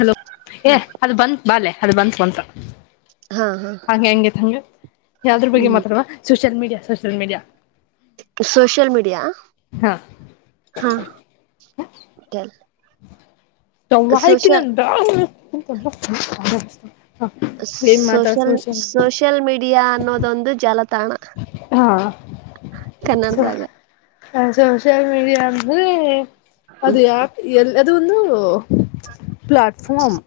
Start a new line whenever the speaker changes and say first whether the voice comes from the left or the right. left: Hello ಏ
right: ಹ್ಮ್
left: ಅದು ಬಂತ ಬಾಲೆ ಅದು ಬಂತತ್ವಂತ
right: ಹಾ ಹಾ
left: ಹಾಗೆ ಹಂಗಗೆತ್ ಹಂಗೆ ಯಾವದ್ರ ಬಗ್ಗೆ
right: ಹ್ಮ್
left: ಮಾತ್ರಲ್ವಾ social media social media
right: social media
left: ಹಾ
right: ಹಾ ಚ
left: ಸವ್ವಾಯಕ ನ
right: ಸೋಷಲ್ ಸೋಷಿಯಲ್ ಮೀಡಿಯಾ ಅನ್ನೋದೊಂದು ಜಾಲತಾಣ
left: ಹಾ ಸ
right: ಕನ್ನಡದಾಗ
left: ಹ ಸೋಷಿಯಲ್ ಮೀಡಿಯಾ ಅಂದ್ರೆ ಅದು ಯಪ್ ಎಲ್ಲ ಅದು ಒಂದು ಪ್ಲಾಟ್ಫಾರ್ಮ್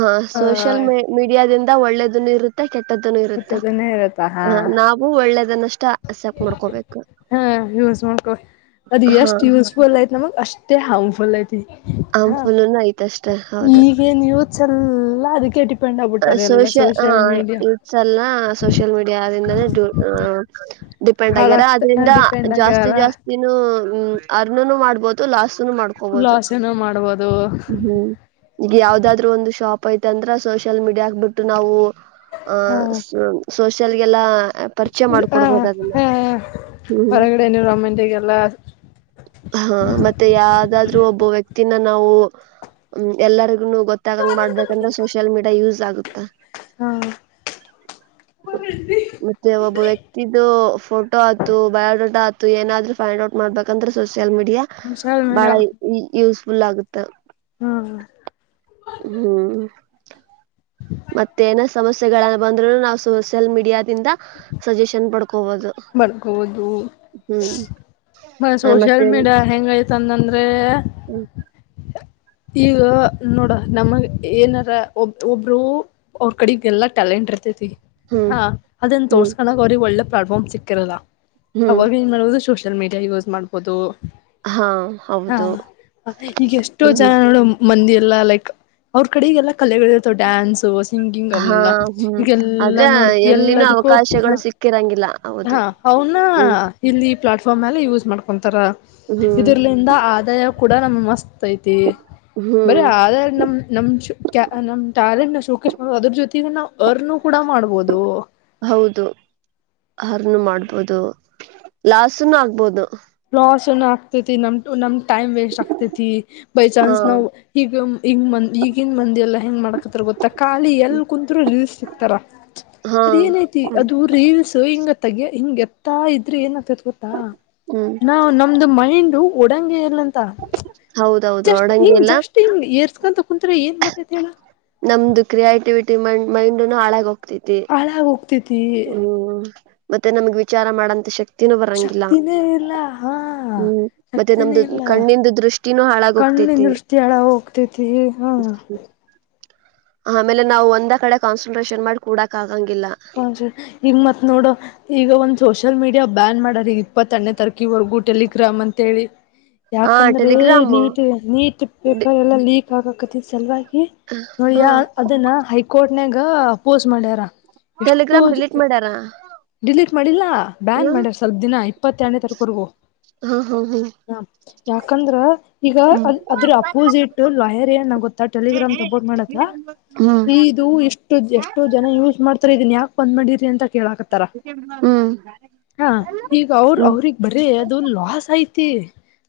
right: ಹ
left: ಆ
right: ಸೋಷಿಯಲ್ ಮ ಮೀಡಿಯಾದಿಂದ ಒಳ್ಳೇದನ್ನು ಇರುತ್ತೆ ಕೆಟ್ಟದ್ದನು ಇರುತ್ತ
left: ಕೆಟ್ಟದನ್ನೇ ಇರತ್ತಾ ಹಾ
right: ಹ ನಾವು ಒಳ್ಳೇದನ್ನಷ್ಟ ಸ್ಯಾಕ್ ಮಾಡ್ಕೋಬೇಕು
left: ಹಾ ಯೂಸ್ ಮಾಡ್ಕೊ ಅದ್
right: ಹಾ
left: ಎಷ್ಟ್ ಯೂಸ್ಫುಲ್ ಐ್ತ್ ನಮಗ್ ಅಷ್ಟೇ ಹಾರ್ಮ್ಫುಲ್ ಐತಿ ಹಾ
right: ಅಂಫುಲ್ನು ಐತಷ್ಟೆ ಹೌದು
left: ಈಗ ನೀವು ಚೆಲ್ಲ ಅದಕ್ಕೆಟ
right: ಸೋಷಿಯ ಹ ಇಟ್ಸ ಅಲ್ಲ ಸೋಷಿಯಲ್ ಮೀಡಿಯಾ ಆದ್ರಿಂದಾನೇ ಡಿಪೆಂಡ್ ಆಗ್ಯಾರ
left: ಹಾಳಾಗ್ತ
right: ಅದ್ರಿಂದ
left: ಡಿಪೆಂಡ್
right: ಜಾಸ್ತಿ
left: ಆಗ್ಯಾರ
right: ಜಾಸ್ತಿನ ಅರ್ನ್ನು ಮಾಡ್ಬಹದು ಲಾಸ್ಟ್ ಮಾಡ್ಕೋಬಹುದು
left: ಲಾಸನು ಮಾಡ್ಬೋದು
right: ಹ್ಮ್ ಈಗ ಯಾವದಾದ್ೂ ಒಂದು ಶಾಪ್ ೈತ ಅಂದ್ರ ಸೋಷಿಯಲ್ ಮೀಡಿಯಾ ಹಕ್ಬಿಟ್ಟು ನಾವು ಆ ಸೋಷಲ್ಗೆಲ್ಲ
left: ಹ ಹ
right: ಹ್ಮ್
left: ಹೊರಗಡೆ ಎನ್ವಿರಾಮೆಂಟ್ಗೆಲ್ಲ
right: ಹಾ ಮತ್ತೆ ಯಾವ್ದಾದ್ ಒಬ್ಬ ವ್ಯಕ್ತಿನ ನಾವು ಎಲ್ಲರಿಗ ಗೊತ್ತಾಗಂಗ್ ಮಾಡ್ಬೇಕಂದ್ರೆ ಸೋಷಿಯಲ್ ಮೀಾ ಎ ಯೂಸ್ ಆಗುತ್ತಾ
left: ಹ್ಮ ಿ
right: ಮತ್ತೆ ಒಬ್ಬ ವ್ಯಕ್ತಿದು ಫೋಟೋ ಆತು ಬಯೋಡೇಟಾ ಆತು ಏನಾದ್ರೂ ಫೈಂಡ್ ಔಟ್ ಮಾಡ್ಬೇಕಂದ್ರೆ ಸೋಷಿಯಲ್ ಮೀಡಿಯಾ
left: ಸೋಷಿಯಲ್
right: ಬಹಳ
left: ಮೀಡಿಯಾ
right: ಯೂಸ್ಫುಲ್ ಆಗುತ್ತೆ
left: ಹಾ
right: ಹ್ಮ್ ಮತ್ತೆ ಏನೋ ಸಮಸ್ಯೆಗಳನ್ನ ಬಂದ್ರು ನಾವು ಸೋಷಿಯಲ್ ಮೀಡಿಯಾದಿಂದ ಸಜೆಷನ್ ಪಡ್ಕೋಬಹುದು
left: ಬಡ್ಕೋದು
right: ಹ್ಮ್
left: ಮ
right: ಆ ಮತ್ತೆ
left: ಸೋಷಿಯಲ್ ಮೀಡಿಯಾ ಹೆಂಗ ಐತಂದಂದ್ರೆ ಈಗ ನೋಡ ನಮಗ್ ಏನಾರ ಒಬ್ ಒಬ್ರು ಅವ್ರ ಕಡೆಗ್ ಎಲ್ಲಾ ಟ್ಯಾಲೆಂಟ್ ತತಿ
right: ಹ್ಮ್
left: ಹಾ ಅದನ್
right: ಹ್ಮ್
left: ತೋರ್ಸ್ಕನಾಗ ಅವ್ರಿಗೆ ಒಳ್ಳೆ ಪ್ಲಾಟ್ಫಾರ್ಮ್ ಸಿಕ್ಕಿರಲ್ಲ
right: ಹ್ಮ್
left: ಅವಾಗ ಏನ್ ಮಾಡುದು ಶ
right: ಹಾ ಹೌದು
left: ಇಲ್ಲ
right: ಹ್ಮ್
left: ಜನ ಮಂದಿ ಎಲ್ಲಾ ಲೈಕ್ ಅವ್ರ ಕಡೆಗೆಲ್ಲಾ ಕಲೆಗಳು ಇರ್ತಾವ ಡ್ಯಾನ್ಸು ಹಿಂಗ ಹಿಂಗ್
right: ಹಾ
left: ಅವನಿಲ್ಲ
right: ಹ್ಮ್
left: ಈಗೆಲ್ಲಾ
right: ಆದ್ರೆ
left: ನೋಡ್
right: ಎಲ್ಲಿನೂ
left: ಎಲ್ಲದಕ್ಕೂ
right: ಅವಕಾಶಗಳು ಸಿಕ್ಕಿರಂಗಿಲ್ಲ ಹೌದು
left: ಅವನಾ
right: ಹ್ಮ್
left: ಇಲ್ಲಿ ಪ್ಲಾಟ್ ಫೋನ್ಲೆ ಯೂಸ್ ಮಾಡ್ಕೊತಾರ
right: ಹ್ಮ್
left: ಇದರ್ಲಂದ ಆದಾಯ ಕೂಡ ನಮ್ ಮಸ್ತ್ ಐತಿ ಬರೇ
right: ಹ್ಮ್
left: ಆದ ನಮ್ ನಮ್ ನಮ್ ಟ್ಯಾಲೆಂಟ್ ನ ಶೋಕೇಶ ಮಾಡ ಅದ್ರ ಜೊತೆಗ ನಾವು ಅರ್ ಕೂಡ ಮಾಡ್ಬೋದು
right: ಹೌದು ಹರ್ನು ಮಾಡ್ಬೋದು ಲಾಸ್ನು ಆಗ್ಬೋದು
left: ಪಸಣ ಆಗ್ತೈತಿ ನಮ್ಮ ು ನಮ್ಮ್ ಟೈಮ್ ವೇಸ್ಟ್ ಆಗ್ತೈತಿ ಬೈ
right: ಹಾ
left: ಚಾನ್ಸ್ ನಾವು ಈಗ ಈಗಿನ ಮಂದಿ ಎಲ್ಲ ಹೆಂಗ್ ಮಾಡಕ ಗೊತ್ತಾ ಖಾಲಿ ಎಲ್ ಕುತ್ರು ರೀಲ್ಸ್ ಸಿಕ್ತಾರ
right: ಹಾ
left: ಅದ ಏನಐತಿ
right: ಹ್ಮ್
left: ಅದು ರೀಲ್ಸ್ ಹಂಗ ಹಿಂಗೆತ್ತಾ ಇದ್ರೆ ಏನತ ಗೊತ್ತಾ
right: ಹ್ಮ್
left: ನಾ ನಮ್ದು ಮೈಂಡ್ ಒಡ ಇಲ್ಲಂತ
right: ಹೌದೌದು
left: ಜಸ್ಟ್ ಹಿಂಗ
right: ಒಡಂಗಿಲ್ಲ
left: ಜಸ್ಟ್ ಹಿಂಗ ಏರ್ಸ್ಕೊಂತ ಕುತ್ರೆ ಏನ್ ಮಾಡ್ತೈತಿ ಹೇಳಣ
right: ನಮ್ದು ಕ್ರಿಯೇಟಿವಿಟಿ ಮೈಂಡ್ ಮೈಂಡ್ನು ಹಾಳಾಗೋಗ
left: ಹಾಳಾಗ ಹೋಗ್ತೇತಿ
right: ಮತ್ತೆ ನಮ್ಗೆ ವಿಚಾರ ಮಾಡಂತ ಶಕ್ತಿ ಬರಂಗಿಲ್ಲ
left: ಶಕ್ತಿನೇ ಇಲ್ಲ ಹಾ
right: ಹ್ಮ್ ಮತ್ತೆ ನಮ್ದು ಕಣ್ಣಿಂದ ದೃಷ್ಟಿನೂ ಹಾಳಾಗೋಗ್ತ
left: ಇಲ್ಲಿ ದೃಷ್ಟಿ ಎಳ ಹೋಗ್ತೇತಿ ಹಾ
right: ಆಮೇಲೆ ನಾವು ಒಂದ ಕಡೆ ಕಾನ್ಸಂಟ್ರೇಷನ್ ಮಾಡಿ ಕೂಡಕ್ ಆಗಂಗಿಲ್ಲ
left: ಈಗ ಮತ್ ನೋಡ ಈಗ ಒಂದ್ ಸೋಷಲ್ ಮೀಡಿಯಾ ಬ್ಯಾನ್ ಮಾಡರ್ ಈ ಇಪ್ಪತ್ತಣನೇ ತರಕಿವರೆಗೂ ಟೆಲಿಗ್ರಾಮ್ ಅಂತ ಿ
right: ಆ
left: ಯಾಕಂದ್ರೆ
right: ಟೆಲಿಗ್ರಾಮ್
left: ನೀಟ್ ನೀಟ್ ಪೇಪರ್ ಎಲ್ಲ ಲೀಕ್ ಆಗಕತಿ ಸಲುವಾಗಿ ನೋಡಿ
right: ಹಾ
left: ಯ ಅದನ್ನ ಹೈಕೋರ್ಟ್ನಾಗ ಅಪೋಸ್ ಮಾಡ್ಯಾರ ಎಷ್ಟೋ
right: ಟೆಲಿಗ್ರಾಮ್ ಡಿಲೀಟ್ ಮಾಡ್ಯಾರಾ
left: ಡಿಲೀಟ್ ಮಾಡಿಲ್ಲಾ ಬ್ಯಾನ್ ಮಾಡ್ಯಾರ ಸ್ವಲ್ಪ ದಿನ ಇಪ್ಪತ್ತೆರನೇ ತಾರಕವರೆಗೂ ಹ ಯಾಕಂದ್ರ ಈಗ
right: ಹ್ಮ್
left: ಅದ್ ಅದ್ರ ಅಪೋಸಿಟ್ ಲಾಯರ್ ಏನ್ಗುತ್ತ ಟೆಲಿಗ್ರಾಮ್ ತಪೋರ್ಟ್ ಮಾಡತ್ತ
right: ಹ್ಮ್
left: ಇದು ಎಷ್ಟು ಎಷ್ಟೋ ಜನ ಯೂಸ್ ಮಾಡ ಹತ್ರ ಇದನ್ ಯಾಕೆ ಬಂದ್ ಮಾಡಿರಿ ಅಂತ ಕೇಳಾಕತ್ತಾರ
right: ಹ್ಮ್
left: ಹಾ ಈಗ ಅವ್ರ
right: ಹ್ಮ್
left: ಅವ್ರಗ್ ಬರೀ ಅದು ಲಾಸ್ ಐತಿ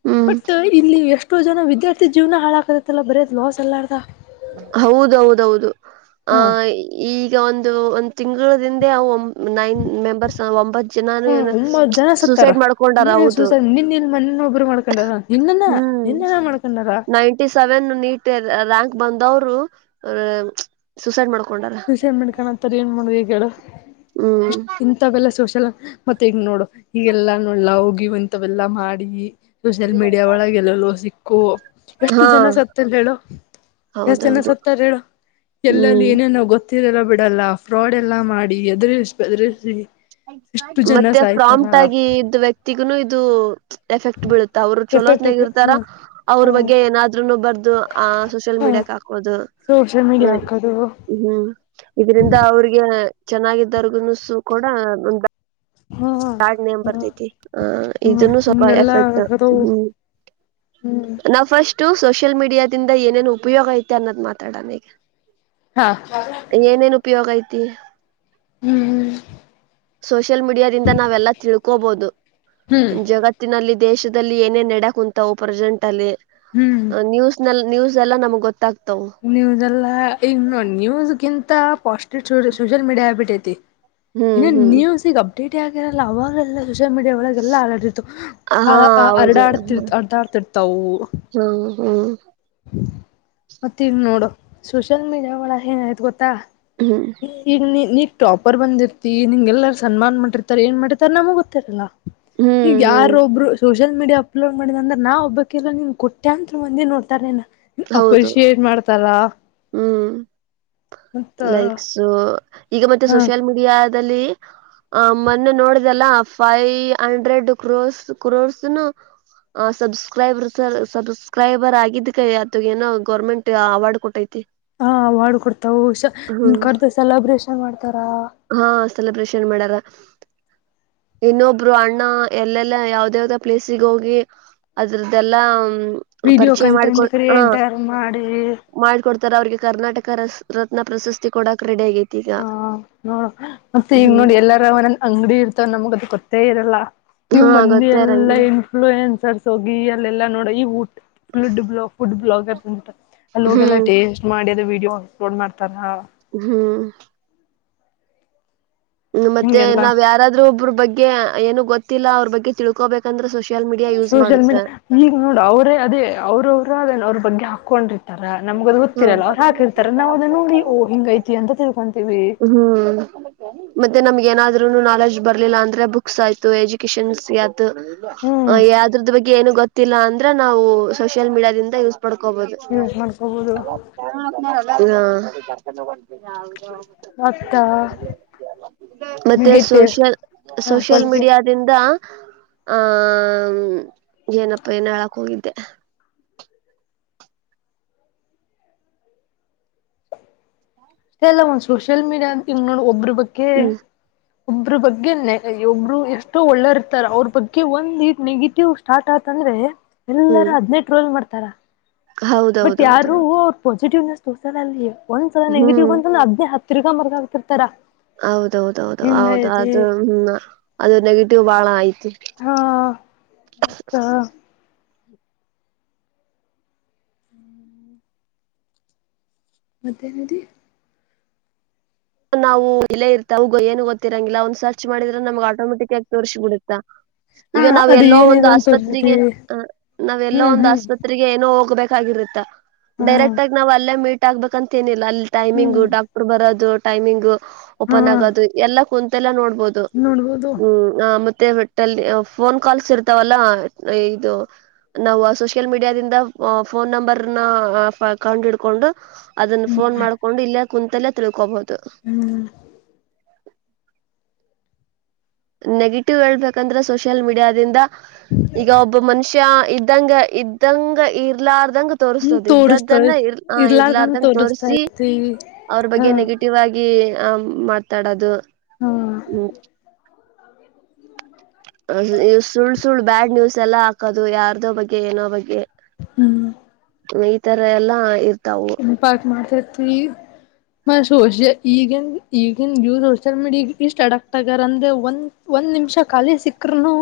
right: ಹ್ಮ್
left: ಬಟ್ ಇಲ್ಲಿ ಎಷ್ಟೋ ಜನ ವಿದ್ಯಾರ್ಥಿ ಜೀವನ ಹಾಳಾಕದತ್ತಲ್ಲ ಬರ್ಯದ್ ಲಾಸ್ ಎಲ್ಲಾರ್ದ
right: ಹೌದೌದೌದು ಆ
left: ಹಾ
right: ಈಗ ಒಂದು ಇ ಒಂದು್ ತಿಂಗಳ ದಿಂದೆ ಅವು ನೈನ್ ಮೆಂಬರ್ಸ್ ಒಂಬತ್ ಜನಾನ
left: ಹ್ಮ
right: ಏನು
left: ಒಂಬತ್ ಜನ ಸತ್ತಾರ
right: ಸೂಸೈಡ್ ಮಾಡ್ಕೊಂಡಾರ
left: ನೀ
right: ಹೌದು
left: ಸೂಸೈಡ್ ನಿನ್ ಇಲ್ ಮನ ಒಬ್ರು ಮಾಡ್ಕೊಂಡಾರ ನಿನ್ನನ
right: ಹ್ಮ್
left: ನಿನ್ನನ ಮಾಡ್ಕೊಂಡಾರ
right: ನೈಂಟಿ ಸೆವೆನ್ ನೀಟ್ ರಕ್ ಬಂದವ್ರು ಸೂಸೈಡ್ ಮಾಡ್ಕ
left: ಸುಸಲ್ ಮಾಡ್ಕೋಂತರಿ ಏನ್ ಮಾಡುದುಗ
right: ಹ್ಮ್
left: ಇಷ್ಟ ಇಂಂತ ಬೆಲ್ಲ ಸೋಶಾಲ ಮತ್ತ ಈಗ್ ನೋಡು ಈಗೆಲ್ಲಾ ನೋಡ್ಲ ಹೋಗಿ ಒಂತವೆಲ್ಲಾ ಮಾಡಿ ಸೋಷಿಯಲ್ ಮೀಡಿಯಾ ಒಳಗೆ ಗೆಲ್ಲಲ್ಲೋ ಸಿಕ್ಕು ಎಷ್ಟು
right: ಹಾ
left: ಜನ ಸತ್ತಲ್ಲ ಹೇಳು ಎಷ್ಟ ಚನ್
right: ಹೌದೌದು
left: ಸತ್ತಾರ ಹೇಳು ಎಲ್ಲಲ್ಲಿ
right: ಹ್ಮ್
left: ಏನೇನ ೀರೆಲ್ಲ ಬಿಡಲ್ಲ ಫ್ರಾಡ್ ಎಲ್ಲಾ ಮಾಡಿ ಎದುರಿ
right: ಮತ್ತೆ
left: ಸಾಯ್ತಾರ
right: ಪ್ರಾಂಟ್ ಆಗಿ ಇದ್ದ ವ್ಯಕ್ತಿಗ ಇದು ಎಫೆಕ್ಟ್ ಬೀಳುತ್ತ ಅವ್ರು
left: ಎಫೆಕ್ಟ್
right: ಚಲೋತ್ನಾಗ
left: ಹ
right: ಇರ್ತಾರ ಅವ್ರ
left: ಹ
right: ಬಗ್ಗೆ ಏನಾದ್ೂನು ಬರ್ದು ಅ ಸೋಷಿಯಲ್
left: ಹ
right: ಮೀ ಬಿಡಕ್ ಹಕೋದು
left: ಸೋಷಿಯಲ್ ಮೀಡಿಯಾ ಹಾಕದು
right: ಇದ್ರಂದ ಅವ್ರಿಗೆ ಚೆನ್ನಾಗಿದ್ದರ್ಗುನಸು ಕೂಡ ಒ
left: ಹಾ
right: ಕಡ್ ನೇಮ
left: ಹ
right: ಬರ್ತೈತಿ ಆ
left: ಹ್ಮ
right: ಇದನ್ನು ಸ್ವಲ್ಪ
left: ಹಿಂಗೆಲ್ಲಾ
right: ಎಫೆಕ್ಟ್
left: ಅದವು
right: ಹ್ಮ್
left: ಹ್ಮ್
right: ನಾ್ ಫಸ್ಟ್ು ಸೋಷಿಯಲ್ ಮೀಡಿಯಾದಿಂದ ಏನೇನು ಉಪಯೋಗ ಐತೆ ಅನ್ನೋದ್ ಮಾತಾಡನ್ ಈಗ
left: ಹಾ
right: ಏನೇನ್ ಉಪಯೋಗ ಐತಿ
left: ಹ್ಮ್
right: ಸೋಷಿಯಲ್ ಮೀಡಿಯಾದಿಂದ ನಾವೆಲ್ಲಾ ತಿಳ್ಕೋಬಹುದು
left: ಹ್ಮ್
right: ಜಗತ್ತಿನಲ್ಲಿ ದೇಶದಲ್ಲಿ ಏನೇನ್ ನಡಕ್ ಕುಂತವು ಪ್ರೆಸೆಂಟ್ ಅಲ್ಲಿ
left: ಹ್ಮ್
right: ನ್ಯೂಸ್ ನಲ್ಲಿ ನ್ಯೂಸ್ ಎಲ್ಲ ನಮ್ ಗೊತ್ತತ
left: ನ್ೂಸ್ ಎಲ್ಲ ಈ ನ್ೂಸ್ಗಿಂತ ಪಾಸ್ಟ ಸೋಷಿಯಲ್ ಮೀಡಿಯಾ ಹ್ಯಾಬಿಟ್ ಐತಿ
right: ಹ್ಮ್
left: ಇನ್ನ
right: ಹ್ಮ್
left: ನ್ಯೂಸ ಈಗ್ ಅಪ್ಡೇಟ್ ಆಗಿರಲ್ಲ ಅವಾಗಲ್ಲ ಸೋಷಿಯಲ್ ಮೀಡಿಯಾ ಒಳಗೆ ಎಲ್ಲಾ ಅರಡಿರ್ತವು
right: ಹಾ ಹೌದು
left: ಅರಡಾಡ್ತಿರ್ ಅರ್ಡಾಡ್ತಿರ್ತವು
right: ಹ್ಮ ಹ್ಮ
left: ಮತ್ತ ಇ ನೋಡು ಸೋಷಿಯಲ್ ಮೀಡಿಯಾ ಒಳ ಏನ್ ಆಯ್ತು ಗೊತ್ತಾ
right: ಹ್ಮ್ ಹ್ಮ್
left: ಟಾಪರ್ ಬಂದಿರ್ತಿ ನಿಂ್ಗೆಲ್ಲಾರು ಸನ್ಮಾನನ್ ಮಾಡಿರ್ತಾರ ಏನ್ ಮಾಡಿರ್ತ ನಮಗ ಗೊತ್ತಿರಲ್ಲ ಹಗ
right: ಹ್ಮ್
left: ಯಾರ ಒಬ್ರು ಶೋಷ ಸೋಷಲ್ ಮೀಿಯಾ ಅಪ್ಲೋಡ್ ಮಾಡಿದ ಅಂದ್ರ ನಾ ಒಬ್ಬಕೆಲ್ಲ ನಿಮ್ ಕೊಟ್ಟ್ಯಾ ಅಂತ ಮಂದ ನೋಡ್ತಾರೆ
right: ಹೌದು ಹ್ಮ್
left: ಮತ್ತ
right: ಲೈಕ್ಸ್ ಈಗ ಮತ್ತೆ
left: ಹ
right: ಸೋಷಿಯಲ್ ಮೀಡಿಯಾದಲ್ಲಿ ಆ ಮೊನ್ನೆ ನೋಡಿದೆಲ್ಲ ಫೈವ್ ಹಂಡ್ರೆಡ್ ಕ್ರೋರ್ಸ್ ಕ್ರೋರ್ಸ್ನು ಆ ಸಬ್ಸ್ಕ್ರೈಬರ್ ಸರ್ ಸಬ್ಸ್ಕ್ರೈಬರ್ ಆಗಿದ್ ಕೈ ಇ ಏನೋ ಗೌರ್ಮೆಂಟ್ ಅವಾರ್ಡ್ ಕೊಟ್ಟೈತಿ
left: ಹಾ ವಾಡ್ಕ ಕೊಡ್ತಾವಷ
right: ಹ್ಮ್
left: ಕರ್ದು ಸೆಲೆಬ್ರೇಷನ್ ಮಾಡ್ತ
right: ಹಾ ಸೆಲೆಬ್ರಷನ್ ಮಾಡಾರ ಇನ್ನೊಬ್ರು ಅಣ್ಣ ಎಲ್ಲೆಲ್ಲಾ ಯಾವ್ದ ಯಾವ್ದ ಪ್ಲೇಸಿಗೆ ಹೋಗಿ ಅದ್ರ್ದೆಲ್ಲಾ
left: ವಿಡಿಯೋ
right: ಪರಿಚಯ ಮಾಡ್ಕೊ
left: ಕಂಟೆಂಟ್
right: ಹ
left: ಕ್ರಿಯೇಟರ್ ಮಾಡಿ
right: ಮಾಡಕೊಡ್ತಾರ ಅವ್ರಿಗೆ ಕರ್ನಾಟಕ ರ ರತ್ನ ಪ್ರಶಸ್ತಿ ಕೊಡಕ್ ಕ್ರೆಡಿ ಆಗೈತಿ ಈಗ
left: ನೋಡು, ಮತ್ ಈಗ್
right: ಹ್ಮ್
left: ನೋಡ್ ಎಲ್ಲಾರ ಮನ ಅಂಗ್ಡಿ ಇರ್ತವ ನಮ್ಗದ್ ಗೊತ್ತೇ ಇರಲ್ಲ ನೀವ್
right: ಹಾ
left: ಮಂದಿ
right: ಗೊತ್ತೇ
left: ಎಲ್ಲಾ
right: ಇರಂಗಿಲ್ಲ
left: ಇನ್ಫ್ಲೂಯೆನ್ಸರ್ಸ್ ಹೋಗಿ ಅಲ್ಲೆಲ್ಲಾ ನೋಡ ಈ [unintelligible] ಫುಡ್ ಬ್ಲಾಗರ್ಸ್ ಅಂತ ಅಲ್ಲೊಗ್ ಎಲ್ಲ
right: ಹ್ಮ್
left: ಟೇಸ್ಟ್ ಮಾಡಿ ಅಫ್ಲೋಡ್ ಮಾಡ್ತಾರ
right: ಹ್ಮ ಹ್ಮ್ ಮತ್ತೆ
left: ಹಿಂಗೆಲ್ಲಾ
right: ನಾವ್ ಯಾರಾದ್ರೂ ಒಬ್ರ್ ಬಗ್ಗೆ ಏನು ಗೊತ್ತಿಲ್ಲ ಅವ್ರ್ ಬಗ್ಗೆ ತಿಳ್ಕೋಬೇಕಂದ್ರ
left: ಸೋಷಿಯಲ್ ಮೀಡಿಯಾ, ಈಗ್ ನೋಡು ಅವ್ರೇ ಅದೇ ಅವ್ರ್ ಅವ್ರ ಅದನ್ ಅವ್ರ್ ಬಗ್ಗೆ ಹಾಕೊಂಡ್ ತರ ನಮ್ಗದ್ ಗೊತ್ತಿರಲ್ಲ
right: ಹ್ಮ
left: ಅವ್ರ್ ಹಾಕಿರ್ತಾರ ನಾವದನ್ ನೋಡಿ ಓ ಇಂಗೈತಿ ಅಂತ ತಿಳ್ಕನ್ತೀವಿ
right: ಹ್ಮ್, ಮತ್ತೆ ನಮ್ಗ್ ಏನಾದ್ರು ನುನು ನಾಲೆಜ್ ಬರ್ಲಿಲ್ಲ ಅಂದ್ರೆ ಬುಕ್ಸ್ ಆಯ್ತು ಎಜುಕೇಶನ್ ದು,
left: ಹ್ಮ್
right: ಯಾದೃದ್ ಬಗ್ಗೆ ಏನು ಗೊತ್ತಿಲ್ಲ ಅಂದ್ರೆ ನಾವು ಸೋಷಿಯಲ್ ಮೀಡಿಯಾದಿಂದ ನೊಡ್ಕೋಬೋದು,
left: ಯೂಸ್ ಮಾಡ್ಕೋಬೋದು
right: ಹಾ
left: ಮತ್ತ
right: ಮತ್ತೆ
left: ನೆಗೆಟಿವ್
right: ಸೋಶ್ಯಲ್,
left: ಹ
right: ಸೋಶ್ಯಲ್
left: ಪಾಸಿಟಿವ್ ಅಷ್ಟೇ
right: ಮೀಡಿಯಾದಿಂದ ಆಹ್ ಹಾ ಏನಪ್ಪಾ ಏನೊ ಹೇಳಕ್ ಹೋಗಿದ್ದೆ
left: ಇದೆಲ್ಲ ಒಂದ್ ಸೋಷಿಯಲ್ ಮೀಡ್ಯಾ ಇಂಗ್ ನೋಡು ಒಬ್ರ್ ಬಗ್ಗೆ
right: ಹ್ಮ್
left: ಒಬ್ರ್ ಬಗ್ಗೆ ನೆ ಒಬ್ರು ಎಷ್ಟೋ ಒಳ್ಳೆಹೋರ್ ಇರ್ತಾರ, ಅವ್ರ್ ಬಗ್ಗೆ ಒಂದ್ ಇದ್ ನೆಗೆಟಿವ್ ಸ್ಟಾರ್ಟ್ ಆ ಅಂದ್ರೆ ಎಲ್ಲರ
right: ಹ್ಮ್
left: ಅದ್ನೇ ಟ್ರೊಲ್ ಮಾಡ್ತಾರ, ಬಟ್
right: ಹೌದೌದೌದೌದು
left: ಯಾರೂ ಹೂ ಪಾಸಿಟಿವ್ಸ್ ಸಲ ಅಲ್ಲಿ ಒಂದ್ಸಲ ನೆಗೆಟಿವ್
right: ಹ್ಮ್
left: ಅಂದಲ ಹದ್ೇ ಹಿಗಾ ಮರಗ ಹಾತಿರ್ತಾರ
right: ಹೌದೌದೌದು ಹೌದು ಅದು ಹ್ಮ ಅದು ನೆಗೆಟಿವ್ ಬಾಳ
left: ಹಾ ಮತ್ತ
right: [unintelligible]
left: ಹ್ಮ್ ಮಧ್ಯನದಿ
right: ನಾವು ಇಲ್ಲೇ ಇರ್ತವು ಗ ಏನು ಗೊತ್ತಿರಂಗಿಲ್ಲ ಒಂದ್ ಸರ್ಚ್ ಮಾಡಿದ್ರ ನಮ್ಗ ಆಟೋಮೆಟಿಕ್ಕಾಗ್ ತೋರ್ಸಿಬಿಡುತ್ತ
left: ಹ
right: ಈಗ ನಾವ್
left: ಅದು
right: ಎಲ್ಲೋ ಒಂದ್
left: ಏನಿದು ಅಂತ ತೋರ್ಸತಿ
right: ಆಸ್ಪತ್ರೆಗೆ, ನಾವ್ ಎಲ್ಲೋ
left: ಹ್ಮ್
right: ಒಂದ್
left: ಹ್ಮ್
right: ಆಸ್ಪತ್ರೆಗೆ ಏನೋ ಹೋಗ್ಬೇಕ್ ಆಗಿರುತ್ತ
left: ಹಾ
right: ಡೈರೆಕ್ಟಗ್ ನಾವ್ ಅಲ್ಲೇ ಮೀಟ್ ಆಗ್ಬೇಕಂತೇನಿಲ್ಲ ಅಲ್ಲಿ ಟೈಮಿಂಗು
left: ಹ್ಮ್
right: ಡಾಕ್ಟ್ರು ಬರದು ಟೈಮಿಂಗು
left: ಹಾ
right: ಓಪನ್ ಆಗೋದು ಎಲ್ಲ ಕುಂತಲ್ಲೇ ನೋಡ್ಬೊದು
left: ನೋಡ್ಬೋದು
right: ಹ್ಮ ಮತ್ತೆ [unintelligible] ಫೋನ್ ಕಾಲ್ಸ್ ಇರ್ತಾವಲ್ಲ ಆ ಇದು ನಾವು ಸೋಷಿಯಲ್ ಮೀಡಿಯಾದಿಂದ ಫೋನ್ ನಂಬರ್ನ ಅ ಫ ಕಂಡ್ ಹಿಡ್ಕೊಂಡು ಅದನ್ ಫೋನ್ ಮಾಡ್ಕೊಂಡು ಇಲ್ಲೇ ಕುಂತಲ್ಲೇ ತಿಳ್ಕೋಬೊದು
left: ಹ್ಮ
right: [unintelligible] ನೆಗೆಟಿವ್ ಹೇಳ್ಬೇಕಂದ್ರೆ ಸೋಷಿಯಲ್ ಮೀಡಿಯಾದಿಂದ ಈಗ ಒಬ್ಬ ಮನುಷ್ಯನ್ನ ಇದ್ದಂಗ ಇದ್ದಂಗ ಇರ್ಲಾದ ಇದಂಗ
left: ಹ್ಮ್
right: ತೋರ್ಸ್ತದು
left: ತೋರಿಸ್ತವೆ
right: ಇದ್ದದ್ದನ್ನ ಇರ್ ಆ ಇರ್ಲಾರ್ದಂಗ
left: ತೋರಿಸ್ತಾ
right: ತೋರ್ಸಿ
left: ಇರ್ತಿ
right: ಅವ್ರ
left: ಹಾ
right: ಬಗ್ಗೆ ನೆಗೆಟಿವ್ ಆಗಿ ಆ ಮಾತಾಡೋದು
left: ಹಾ
right: ಹ್ಮ್ ಆ ಇ ಸುಳ್ ಸುಳ್ ಬ್ಯಾಡ್ ನ್ಯೂಸ್ ಎಲ್ಲಾ ಹಾಕೋದು ಯಾರ್ದೋ ಬಗ್ಗೆ, ಏನೋ ಬಗ್ಗೆ
left: ಹಾ
right: ಈ ತರ ಎಲ್ಲಾ ಇರ್ತಾವು
left: ನಿಪಾಕ ಮಾತತಿ ಮ ಸೋಷ ಈಗನ್ ಈಗನ್ ಸೋಶ್ಯಲ್ ಮೀಡ್ಯ ಇಷ್ಟ ಆಡ್ ಆಗ್ತ ಇದರಂದ್ರೆ ಒಂದ್ ಒಂದ್ ನಿಮ್ಷ ಖಾಲಿ ಸಿಕ್ರುನು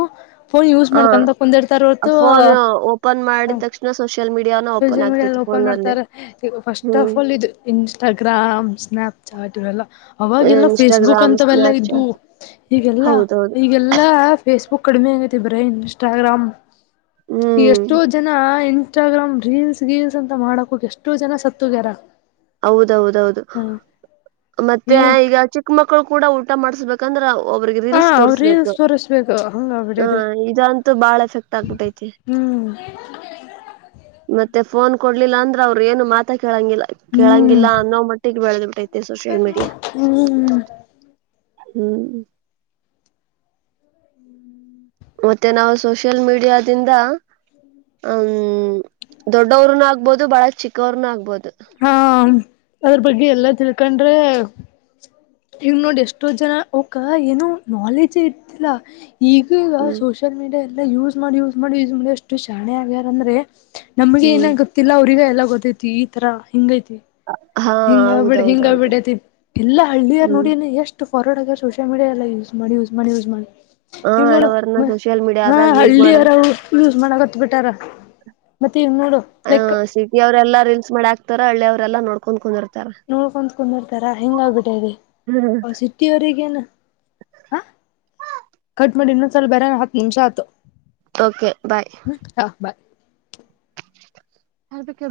left: ಫೋನ್ ಯೂಸ್
right: ಹ
left: ಮಾಡ್ಕಂತ ಕುಂದಿರ್ತಾರ್ ವರ್ತು
right: ಫೋನ್ ಓಪನ್ ಮಾಡಿದ ತಕ್ಷಣ ಸೋಷಿಯಲ್ ಮೀಡಿಯಾನ ಓಪನ್
left: ಸೋಷಿಯಲ್ ಮೀಡ್ಯ
right: ಆಗ್ತೈತಿ
left: ಓಪನ್
right: ಫೋನ್ ಅಲ್ಲಿ
left: ಮಾಡ್ತಾರ ಇದು ಫಸ್ಟ್ ಆಫ್
right: ಹ್ಮ್
left: ಆಲ್ ಇದು ಇನ್ಸ್ಟಾಗ್ರಾಮ್ ಸ್ನಾಪ್ಚಾಟ್ ಇವೆಲ್ಲ, ಅವಾಗೆಲ್ಲ ಫೇಸ್ಬುಕ್
right: ಇನ್ಸ್ಟಾಗ್ರಾಮ್
left: ಅಂತಾವೆಲ್ಲ ಇದ್ವು
right: ಸ್ನ್ಯಾಪ್ಚಾಟ್
left: ಈಗೆಲ್ಲ
right: ಹೌದೌದು
left: ಈಗೆಲ್ಲಾ ಫೇಸ್ಬುಕ್ ಕಡಿಮೆ ಆಗೈತಿ ಬರೆ ಇನ್ಸ್ಟಾಗ್ರಾಮ್,
right: ಹ್ಮ್
left: ಎಷ್ಟೋ ಜನ ಇನ್ಸ್ಟಾಗ್ರಾಮ್ ರೀಲ್ಸ್ ಗೀಲ್ಸ್ ಅಂತ ಮಾಡಕ್ ಹೋಗಿ ಎಷ್ಟೋ ಜನ ಸತ್ತೋಗ್ಯಾರ.
right: ಹೌದೌದೌದು ಮತ್ತೆ
left: ಈ
right: ಈಗ ಚಿಕ್ ಮಕ್ಳು ಕೂಡ ಊಟ ಮಾಡ್ಸ್ಬೇಕಂದ್ರ ಒಬ್ಬ್ರಿಗೆ
left: ಹ
right: ರೀಲ್ಸ್
left: ಅವ್ರ
right: ತೋರ್ಸ್ಬೇಕು
left: ರೀಲ್ಸ್ ತೋರಿಸ್ಬೇಕು ಹಂಗ
right: ಹ
left: ಬಿಡದೆ
right: ಇದಂತೂ ಬಾಳ ಎಫೆಕ್ಟ್ ಆಗ್ಬಿಟ್ಟೈತಿ
left: ಹ್ಮ್
right: ಮತ್ತೆ ಫೋನ್ ಕೊಡ್ಲಿಲ್ಲ ಅಂದ್ರ ಅವ್ರರು ಏನು ಮಾತಾ ಕೇಳಂಗಿಲ್ಲ
left: ಹ್ಮ್
right: ಕೇಳಂಗಿಲ್ಲ ಅನ್ನೋ ಮಟ್ಟಿಗೆ ಬೆಳೆದ್ ಬಿಟ್ಟೈತಿ ಸೋಷಿಯಲ್ ಮೀಡಿಯಾ
left: ಹ್ಮ್
right: ಹ್ಮ್ ಮತ್ತೆ ನಾವು ಸೋಷಿಯಲ್ ಮೀಡಿಯಾದಿಂದ ಹ್ ದೊಡ್ಡವರುನು ಆಗ್ಬೋದು ಬಹಳ ಚಿಕ್ಕವ್ರನು ಆಗ್ಬೋದು
left: ಹಾ ಅದ್ರ ಬಗ್ಗೆ ಎಲ್ಲಾ ತಿಳ್ಕೊಂಡ್ರೆ ಈಗ ನೋಡ್ ಎಷ್ಟೋ ಜನ ಅವಕ ಏನೋ ನಾಲೆಜ್ ಇರ್ತಿಲ್ಲ ಈಗ ಈಗ
right: ಹ್ಮ್
left: ಸೋಷಿಯಲ್ ಮೀಡಿಯಾ ಎಲ್ಲ ಯೂಸ್ ಮಾಡಿ ಯೂಸ್ ಮಾಡಿ ಯೂಸ್ ಮಾಡಿ ಎಷ್ಟು ಶಾಣ್ಯಾ ಆಗ್ಯಾರ ಅಂದ್ರೆ ನಮ್ಗೆ
right: ಹ್ಮ್
left: ಏನ ಗೊತ್ತಿಲ್ಲ ಅವ್ರಿಗೆಗ ಎಲ್ಲ ಗೊತ್ತೈತಿ ಈ ತರ ಹಿಂಗೈತಿ
right: ಹ
left: ಹಿಂಗ ಆಗ್ಬಿಡ ಹಿಂಗ ಆಗ್ಬಿಡತಿ ಎಲ್ಲಾ ಹಳ್ಳಿಯ
right: ಹ್ಮ್
left: ನೋಡಿ ಎಷ್ಟು ಹೊರಗಡೆ ಹೋದಾಗ ಸೋಷಲ್ ಮೀಡಿಯಾ ಎಲ್ಲ ಯೂಸ್ ಮಾಡಿ ಯೂಸ್ ಮಾಡಿ ಯೂಸ್ ಮಾಡಿ
right: ಹ
left: ನೀವ್ ನೋಡ
right: ಹಣವರ್ನ ಸೋಷಿಯಲ್
left: ಹ
right: ಮೀಡಿಯಾದಾಗ ಯೂಸ್
left: ಹಳ್ಳಿಯ
right: ಮಾಡದ
left: ಅವರ ಯೂಸ್ ಮಾಡಕತ್ ಬಿಟ್ಟಾರ ಮತ್ತೆ ಈಗ ನೋಡು ಲೈಕ್
right: ಹ ಸಿಟಿ ಅವರೆೆಲ್ಲ ರೀಲ್ಸ್ ಮಾಡಿ ಬಿಡಾಕ್ತಾರ ಹಳ್ಳಿ ಅವರೆಲ್ಲ ನೋಡ್ಕೊಂಡ್ ಕುಂದಿರ್ತಾರೆ
left: ನೋಡ್ಕೊಂದ ಕುಂದರ್ತಾರ ಹೆಂಗ ಆಗ್ಬಿಟ್ಟದೆ ಅವ ಸಿಟ್ಟಿವರಿಗೇನ ಹ ಕಟ್ಟ ಮಾಡಿ ಇನ್ನೊಂದ್ಸಲ ಬೇರೆ ಹತ್ ನಿಮಿಷ ಆಯಿತು
right: ಓಕೆ ಬಾಯ್
left: ಹ ಬಾಯ್
right: ಹದಕ್ಕೆ